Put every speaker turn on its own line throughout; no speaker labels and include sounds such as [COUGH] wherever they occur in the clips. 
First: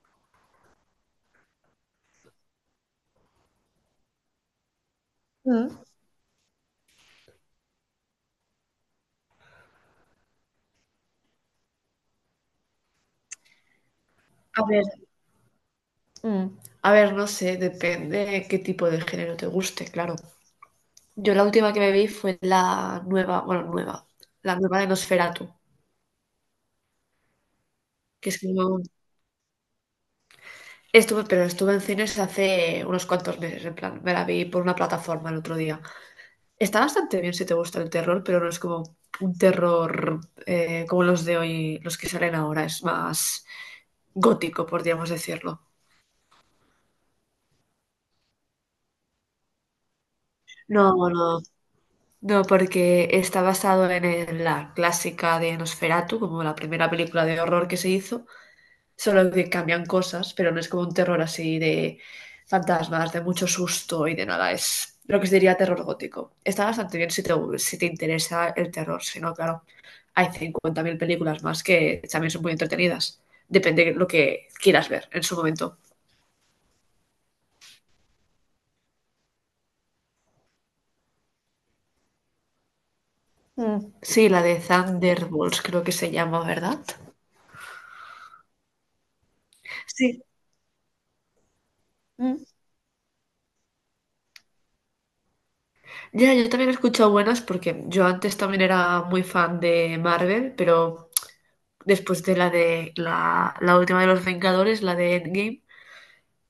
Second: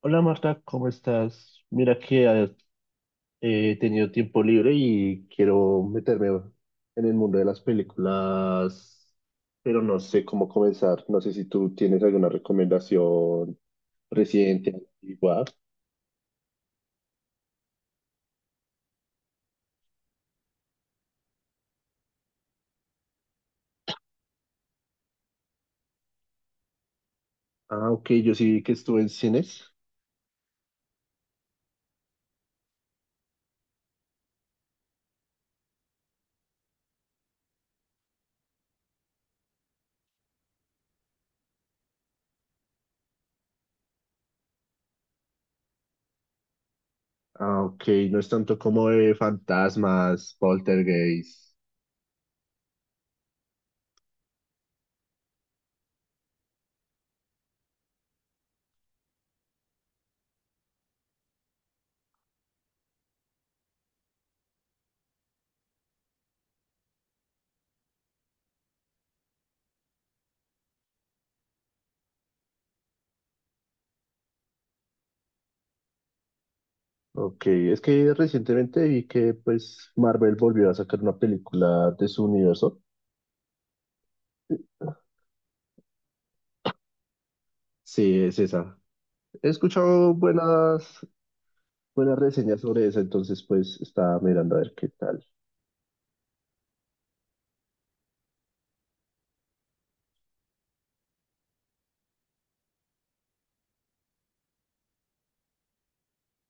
Hola Marta, ¿cómo estás? Mira que he tenido tiempo libre y
Mm.
quiero meterme en el mundo de las películas, pero no sé cómo comenzar. No sé si tú tienes alguna recomendación
A
reciente,
ver,
antigua.
mm, a ver, tipo de que te guste, claro. Yo la última que me vi fue la nueva, bueno, nueva, la nueva de Nosferatu,
Ah, ok,
que
yo
es
sí vi que
como.
estuve en cines.
Estuve, pero estuve en cines hace unos cuantos meses, en plan, me la vi por una plataforma el otro día. Está bastante bien si te gusta el terror, pero no es como un terror como los de hoy, los que salen ahora, es más gótico, podríamos decirlo.
Ah, ok, no es tanto como de fantasmas,
No, no,
poltergeist.
no, porque está basado en la clásica de Nosferatu, como la primera película de horror que se hizo, solo que cambian cosas, pero no es como un terror así de fantasmas, de mucho susto y de nada, es lo que se diría terror gótico. Está bastante bien si te interesa el terror, si no, claro, hay 50.000 películas más que también son muy entretenidas, depende de lo que quieras ver en su momento.
Ok, es que recientemente vi que pues Marvel volvió a sacar una película de su universo.
Mm. Sí, la de Thunderbolts creo que se llama, ¿verdad?
Sí, es esa. He escuchado
Sí.
buenas reseñas sobre eso, entonces pues estaba mirando a ver qué tal.
Ya, yo también he escuchado buenas porque yo antes también era muy fan de Marvel, pero después de la última de los Vengadores, la de Endgame,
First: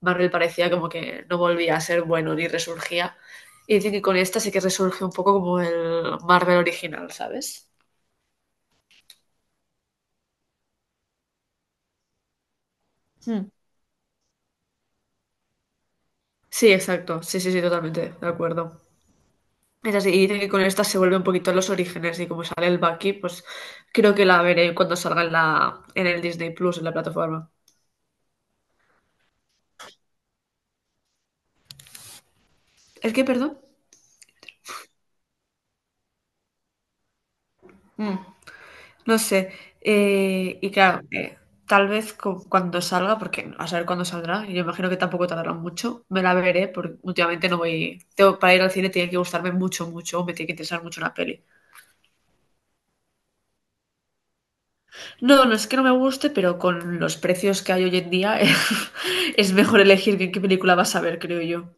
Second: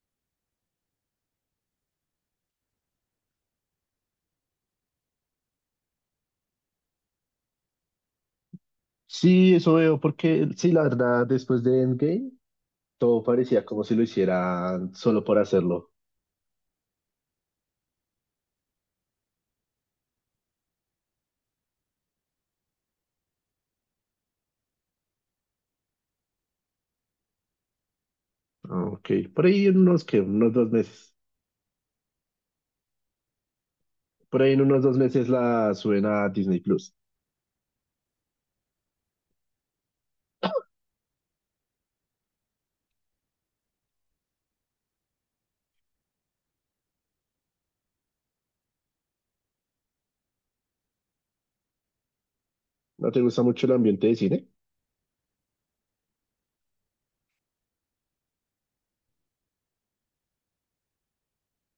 Marvel parecía como que no volvía a ser bueno ni resurgía. Y dicen que con esta sí que resurge un poco como el Marvel original, ¿sabes?
Sí, eso veo, porque sí, la verdad, después de Endgame, todo
Hmm.
parecía como si lo hicieran solo por hacerlo.
Sí, exacto. Sí, sí, sí, totalmente, de acuerdo. Es así, y dicen que con esta se vuelve un poquito a los orígenes y como sale el Bucky, pues creo que la veré cuando salga en el Disney Plus, en la plataforma.
Ah, Ok, por ahí en unos, que Unos 2 meses.
¿Es que, perdón?
Por ahí en unos 2 meses la suben a Disney Plus.
Mm. No sé, y claro, tal vez cuando salga, porque a saber cuándo saldrá, y yo imagino que tampoco tardará mucho, me la veré, porque últimamente no voy, tengo, para ir al cine tiene que gustarme mucho, mucho, o me tiene que interesar mucho una peli.
¿No te gusta mucho el ambiente de cine?
No, no es que no me guste, pero con los precios que hay hoy en día, [LAUGHS] es mejor elegir qué película vas a ver, creo yo.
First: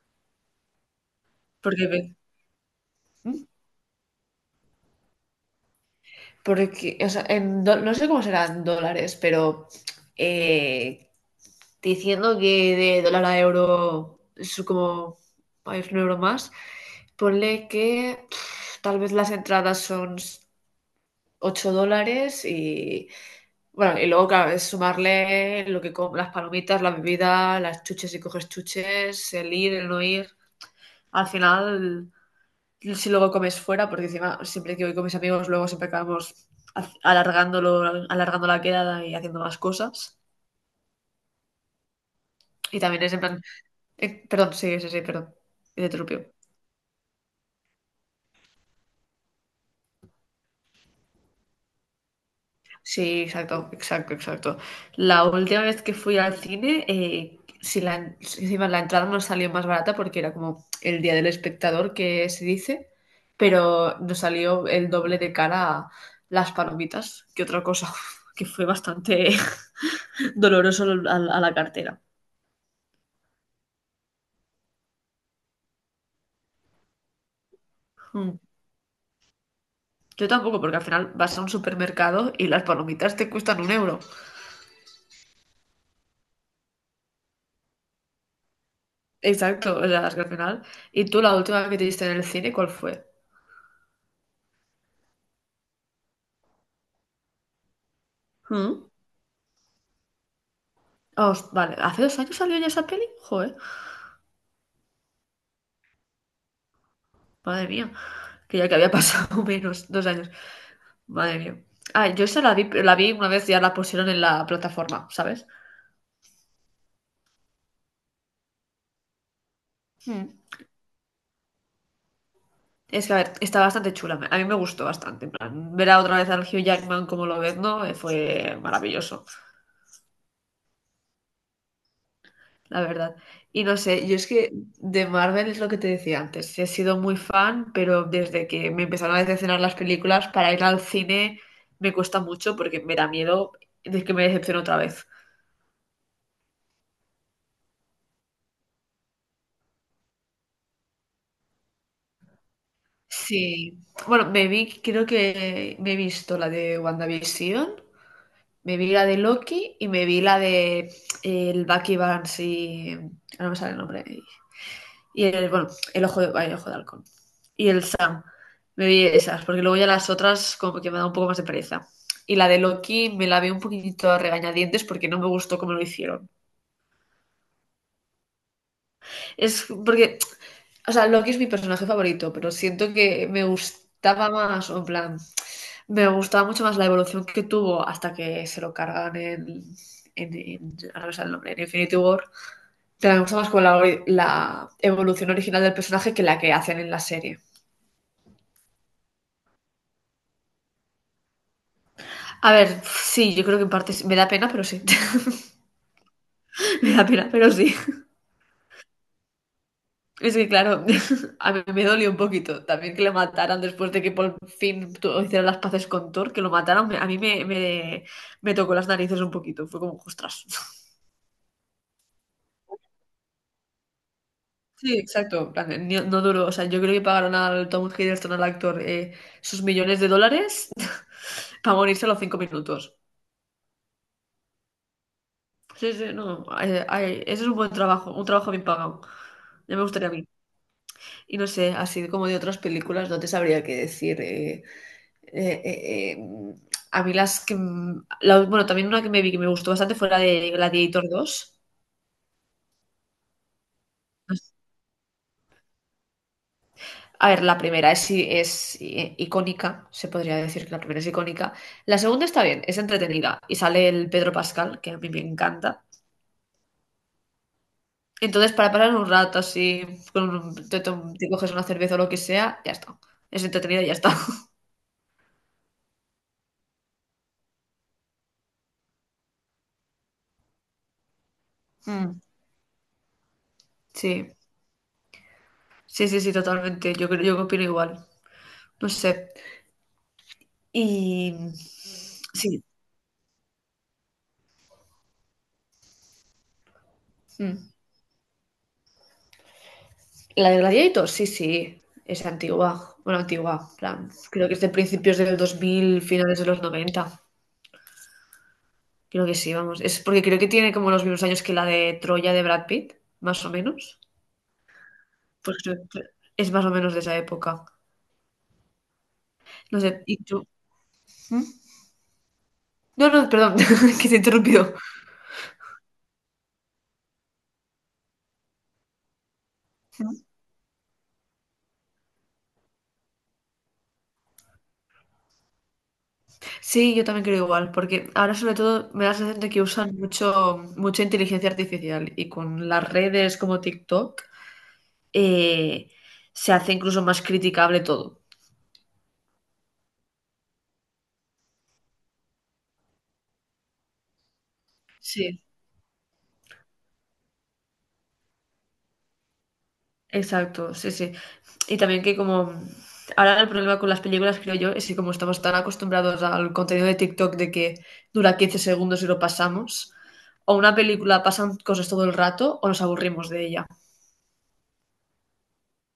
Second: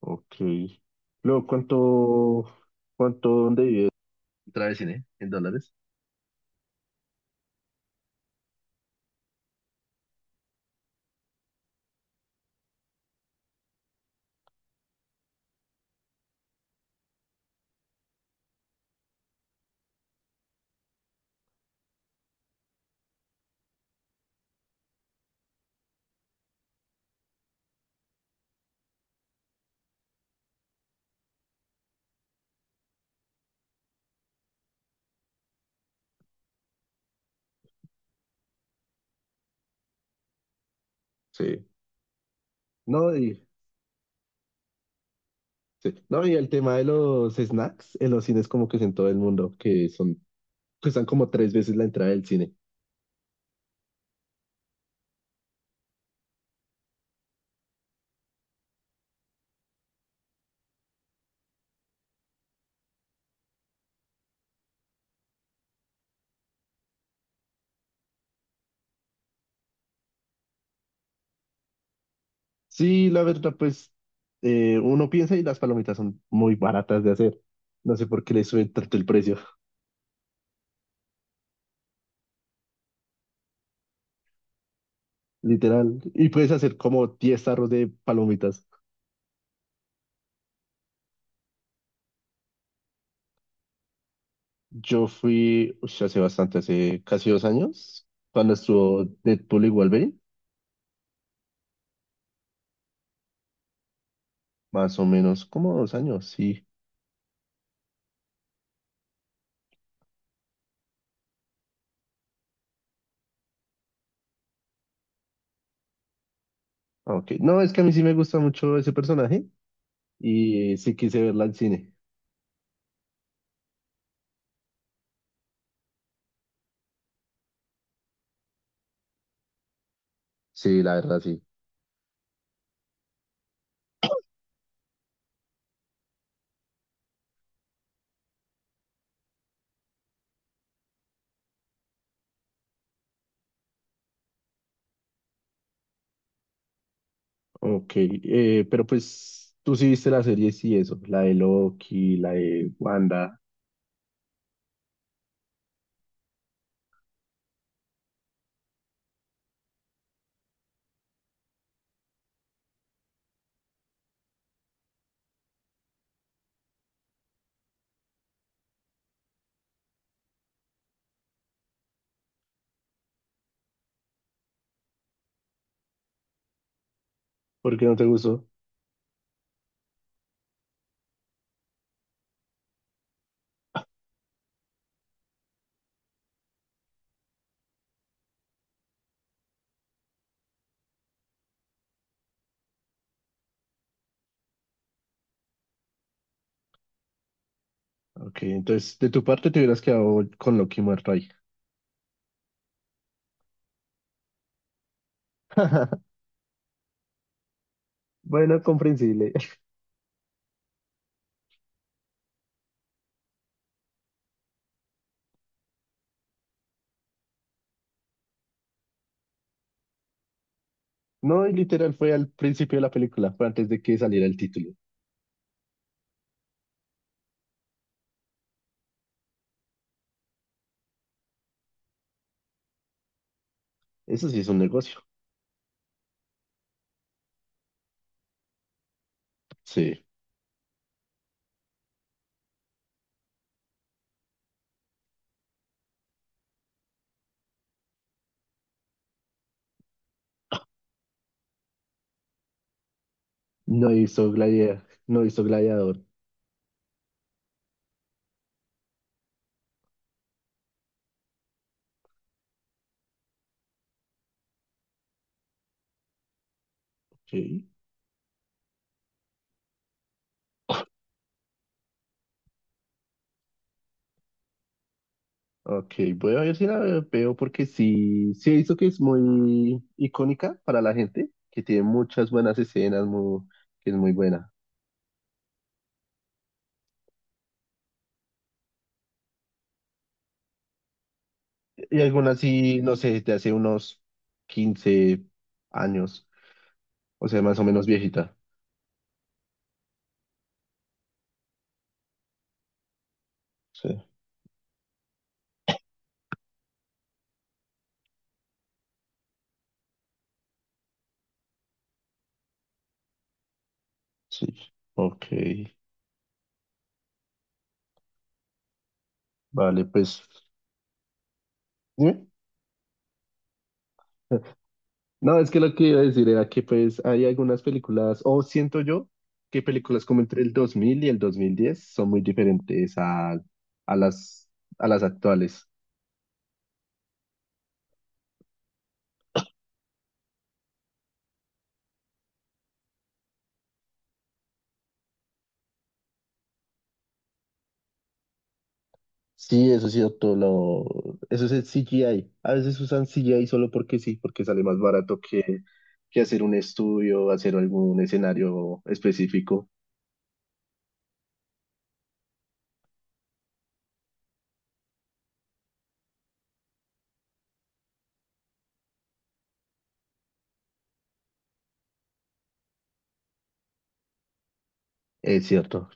Ok. Luego,
Porque, ve-
¿cuánto,
¿Mm?
dónde vive? Otra vez, ¿eh? En dólares.
Porque, o sea, no sé cómo serán dólares, pero eh, diciendo que de dólar a euro es como hay un euro más, ponle que pf, tal vez las entradas son $8 y bueno, y luego claro, es sumarle lo que las palomitas, la bebida, las chuches si coges chuches, el ir, el no ir. Al final si luego comes fuera, porque encima siempre que voy con mis amigos, luego siempre acabamos alargándolo, alargando la quedada y haciendo más cosas.
Sí.
Y también es
No,
en
y,
plan, perdón, sí, sí, sí, perdón, te
sí.
interrumpí.
No, y el tema de los snacks en los cines como que es en todo el mundo, que son, cuestan como tres veces la entrada del cine.
Sí, exacto, exacto, exacto. La última vez que fui al cine, si encima la entrada nos salió más barata porque era como el día del espectador que se dice, pero nos salió el doble de cara a las palomitas que otra cosa, [LAUGHS] que fue bastante [LAUGHS] doloroso a la cartera.
Sí, la verdad, pues uno piensa y las palomitas son muy baratas de hacer. No sé por qué
Mm.
le suben tanto el precio,
Yo tampoco, porque al final vas a un supermercado y las palomitas te cuestan un euro.
[LAUGHS] literal. Y puedes hacer como 10 tarros de palomitas.
Exacto, o sea, es que al final. ¿Y tú la última que te diste en el cine, cuál fue?
Yo fui, ush, hace bastante, hace casi 2 años, cuando
Mm.
estuvo Deadpool y Wolverine.
Vale, ¿hace 2 años salió ya esa peli? Joder,
Más o menos como 2 años, sí.
madre mía, que ya que había pasado [LAUGHS] menos, 2 años. Madre mía. Ah, yo esa la vi una vez ya la pusieron en la plataforma, ¿sabes?
Ah, Ok. No, es que a mí sí me gusta mucho ese personaje
Mm.
y sí quise verla al cine.
Es que, a ver, está bastante chula. A mí me gustó bastante. En plan, ver a otra vez al Hugh Jackman como lo ves, ¿no? Fue maravilloso.
Sí, la verdad, sí.
La verdad. Y no sé, yo es que de Marvel es lo que te decía antes. He sido muy fan, pero desde que me empezaron a decepcionar las películas, para ir al cine me cuesta mucho porque me da miedo de que me decepcione otra vez.
Ok, pero pues tú sí viste la serie, sí, eso, la de Loki, la de Wanda,
Sí. Bueno, me vi, creo que me he visto la de WandaVision, me vi la de Loki y me vi la de el Bucky Barnes y ahora no me sale el nombre. Y el, bueno, el ojo de, ay, ojo de halcón. Y el Sam. Me vi esas, porque luego ya las otras como que me da un poco más de pereza. Y la de Loki me la vi un poquitito a regañadientes porque no me gustó cómo lo hicieron.
¿por qué no te gustó?
Es porque, o sea, Loki es mi personaje favorito, pero siento que me gustaba más, o en plan, me gustaba mucho más la evolución que tuvo hasta que se lo cargan ahora no me el nombre, en Infinity War. Pero me gusta más con la evolución original del personaje que la que hacen en la serie.
Ok, entonces de tu parte te hubieras quedado con Loki muerto ahí.
A ver, sí, yo creo que en parte sí. Me da pena, pero sí.
[LAUGHS]
[LAUGHS] Me da pena, pero sí.
Bueno, comprensible.
Es que claro, [LAUGHS] a mí me dolió un poquito también que le mataran después de que por fin hicieran las paces con Thor, que lo mataran, a mí me tocó las narices un poquito. Fue como, ostras. [LAUGHS]
No, y literal fue al principio de la película, fue antes de que saliera el título.
Sí, exacto. En plan, no, duró. O sea, yo creo que pagaron al Tom Hiddleston, al actor, sus millones de dólares [LAUGHS] para morirse a los 5 minutos.
Eso sí es un negocio.
Sí, sí, no. Ay, ay, ese es un buen trabajo, un trabajo bien pagado. Ya me
Sí.
gustaría a mí. Y no sé, así como de otras películas, no te sabría qué decir. Eh, eh, eh, a mí las que, bueno, también una que me vi que me gustó bastante fue la de Gladiator dos.
No hizo Gladiador, no hizo Gladiador.
A ver, la primera es, es icónica, se podría decir que la primera es icónica. La segunda está bien, es entretenida y sale el Pedro Pascal, que a mí me encanta.
Ok.
Entonces, para pasar un rato así, con te, te coges una cerveza o lo que sea, ya está. Es entretenida y ya está. [LAUGHS]
Ok, voy a ver si la veo porque sí, sí he visto que es muy icónica para la gente, que tiene
Mm,
muchas buenas escenas, que es muy
sí,
buena.
sí, sí, sí, totalmente. Yo, yo opino igual. No sé. Y
Y algunas
sí.
sí, no sé, de hace unos 15 años, o sea, más o
Mm.
menos viejita.
La de Gladiator, sí, sí. Es antigua. Bueno, antigua.
Sí,
Plan, creo que es de principios del 2000 finales de los noventa. Creo que sí, vamos. Es porque creo que tiene como los mismos años que la de Troya de Brad Pitt, más o menos.
sí. Ok,
Pues creo que es más o menos de esa época. No
vale,
sé, ¿y
pues.
tú? ¿Mm?
Dime.
No, no, perdón, [LAUGHS] que te he
[LAUGHS]
interrumpido.
No, es que lo que iba a decir era que pues hay algunas películas, o siento yo que películas como entre el 2000 y el 2010 son muy diferentes a, a las, a las actuales.
Sí, yo también creo igual, porque ahora sobre todo me da la sensación de que usan mucho, mucha inteligencia artificial y con las redes como TikTok eh, se hace incluso más criticable todo.
Sí, eso es cierto, eso es el CGI. A veces usan CGI solo porque sí, porque sale más barato
Sí,
que hacer un estudio, hacer algún escenario específico.
exacto, sí, sí. Y también que como ahora el problema con las películas, creo yo, es que como estamos tan acostumbrados al contenido de TikTok de que dura 15 segundos y lo pasamos, o una película pasan cosas todo el rato o nos aburrimos de ella.
Es cierto.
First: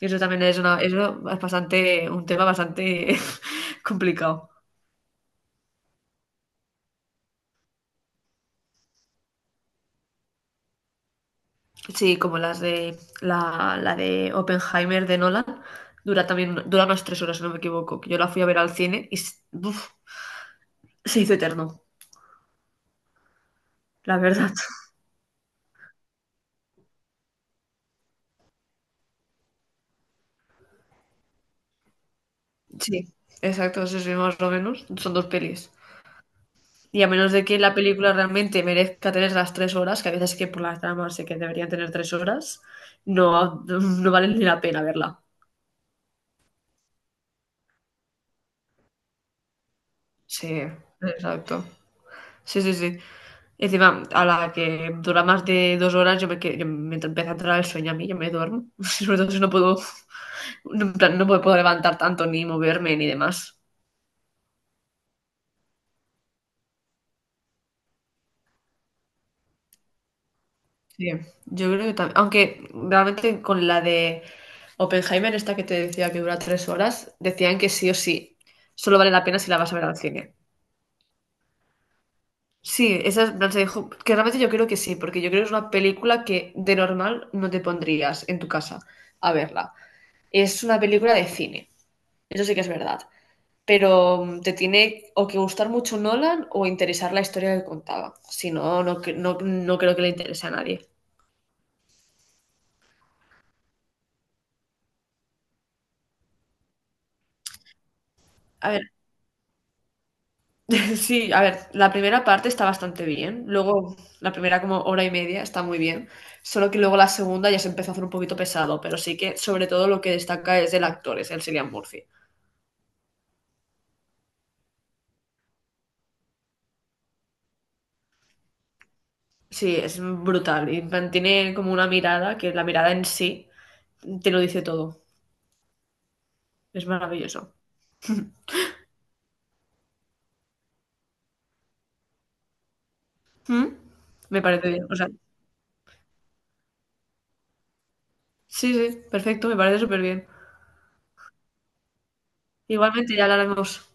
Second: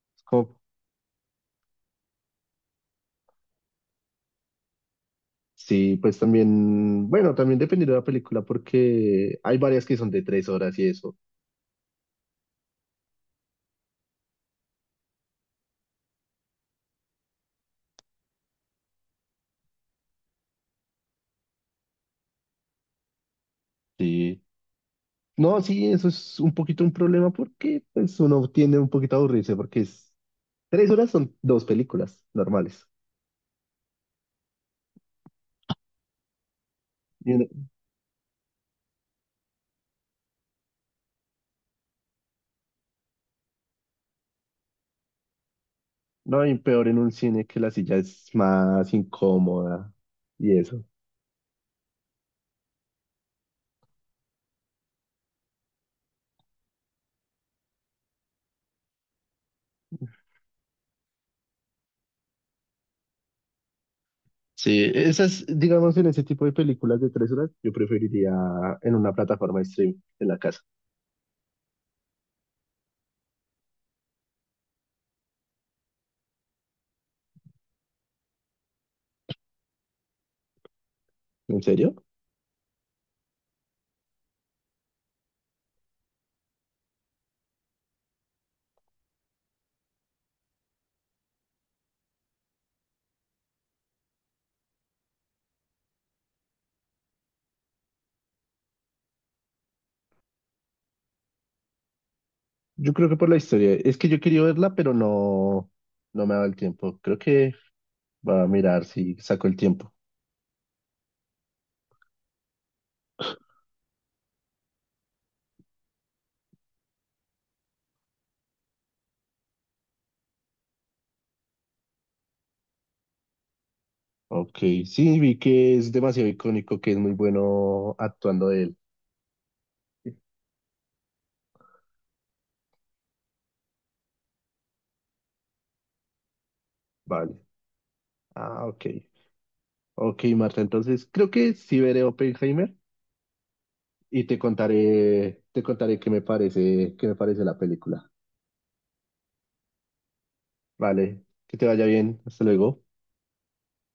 Y eso
Es
también
como-
es una, eso es bastante, un tema bastante [LAUGHS] complicado.
Sí, pues también, bueno, también dependiendo de la película, porque hay varias que son de 3 horas y eso.
Sí, como las de la de Oppenheimer de Nolan. Dura también, dura unas 3 horas, si no me equivoco, que yo la fui a ver al cine y uf, se hizo eterno, la
Sí.
verdad.
No, sí, eso es un poquito un problema porque pues, uno tiende un poquito a aburrirse, 3 horas son dos películas normales.
Sí, exacto, sí, sí, más o menos. Son dos pelis. Y a menos de que la película realmente merezca tener las 3 horas, que a veces que por las tramas sé que deberían tener 3 horas, no, no vale ni la pena verla.
No, y peor en un cine que la silla es más incómoda
Sí,
y eso.
exacto. Sí, sí, sí. Encima, a la que dura más de 2 horas, yo me, yo me empieza a entrar el sueño a mí, yo me duermo. [LAUGHS] Sobre todo si no puedo, no, en plan, no me puedo levantar tanto, ni moverme, ni demás.
Sí, esas, digamos, en ese tipo de películas de 3 horas, yo preferiría en una plataforma de stream en la casa.
Sí, yo creo que también. Aunque realmente con la de Oppenheimer, esta que te decía que dura 3 horas, decían que sí o sí, solo vale la pena si la vas a ver al cine.
¿En serio?
Sí, esa en plan, se dijo que realmente yo creo que sí, porque yo creo que es una película que de normal no te pondrías en tu casa a verla. Es una película de cine, eso sí que es verdad. Pero te tiene o que gustar mucho Nolan o interesar la historia que contaba. Si no, no, no, no creo que le interese a nadie.
Yo creo que por la historia. Es que yo quería verla, pero no me ha dado el tiempo. Creo que va a
A ver,
mirar si saco el tiempo.
[LAUGHS] sí, a ver, la primera parte está bastante bien. Luego, la primera como hora y media está muy bien. Solo que luego la segunda ya se empezó a hacer un poquito pesado, pero sí que sobre todo lo que destaca es el actor, es el Cillian Murphy.
Ok, sí, vi que es demasiado icónico, que es muy bueno actuando de él.
Sí, es brutal y mantiene como una mirada que la mirada en sí te lo dice todo. Es
Vale.
maravilloso.
Ah, ok. Ok, Marta, entonces creo que sí veré Oppenheimer.
¿Mm?
Y te
Me parece bien. O sea,
contaré, te contaré qué me parece la película.
sí, sí, perfecto, me parece súper bien.
Vale, que te vaya bien. Hasta luego.
Igualmente ya hablaremos.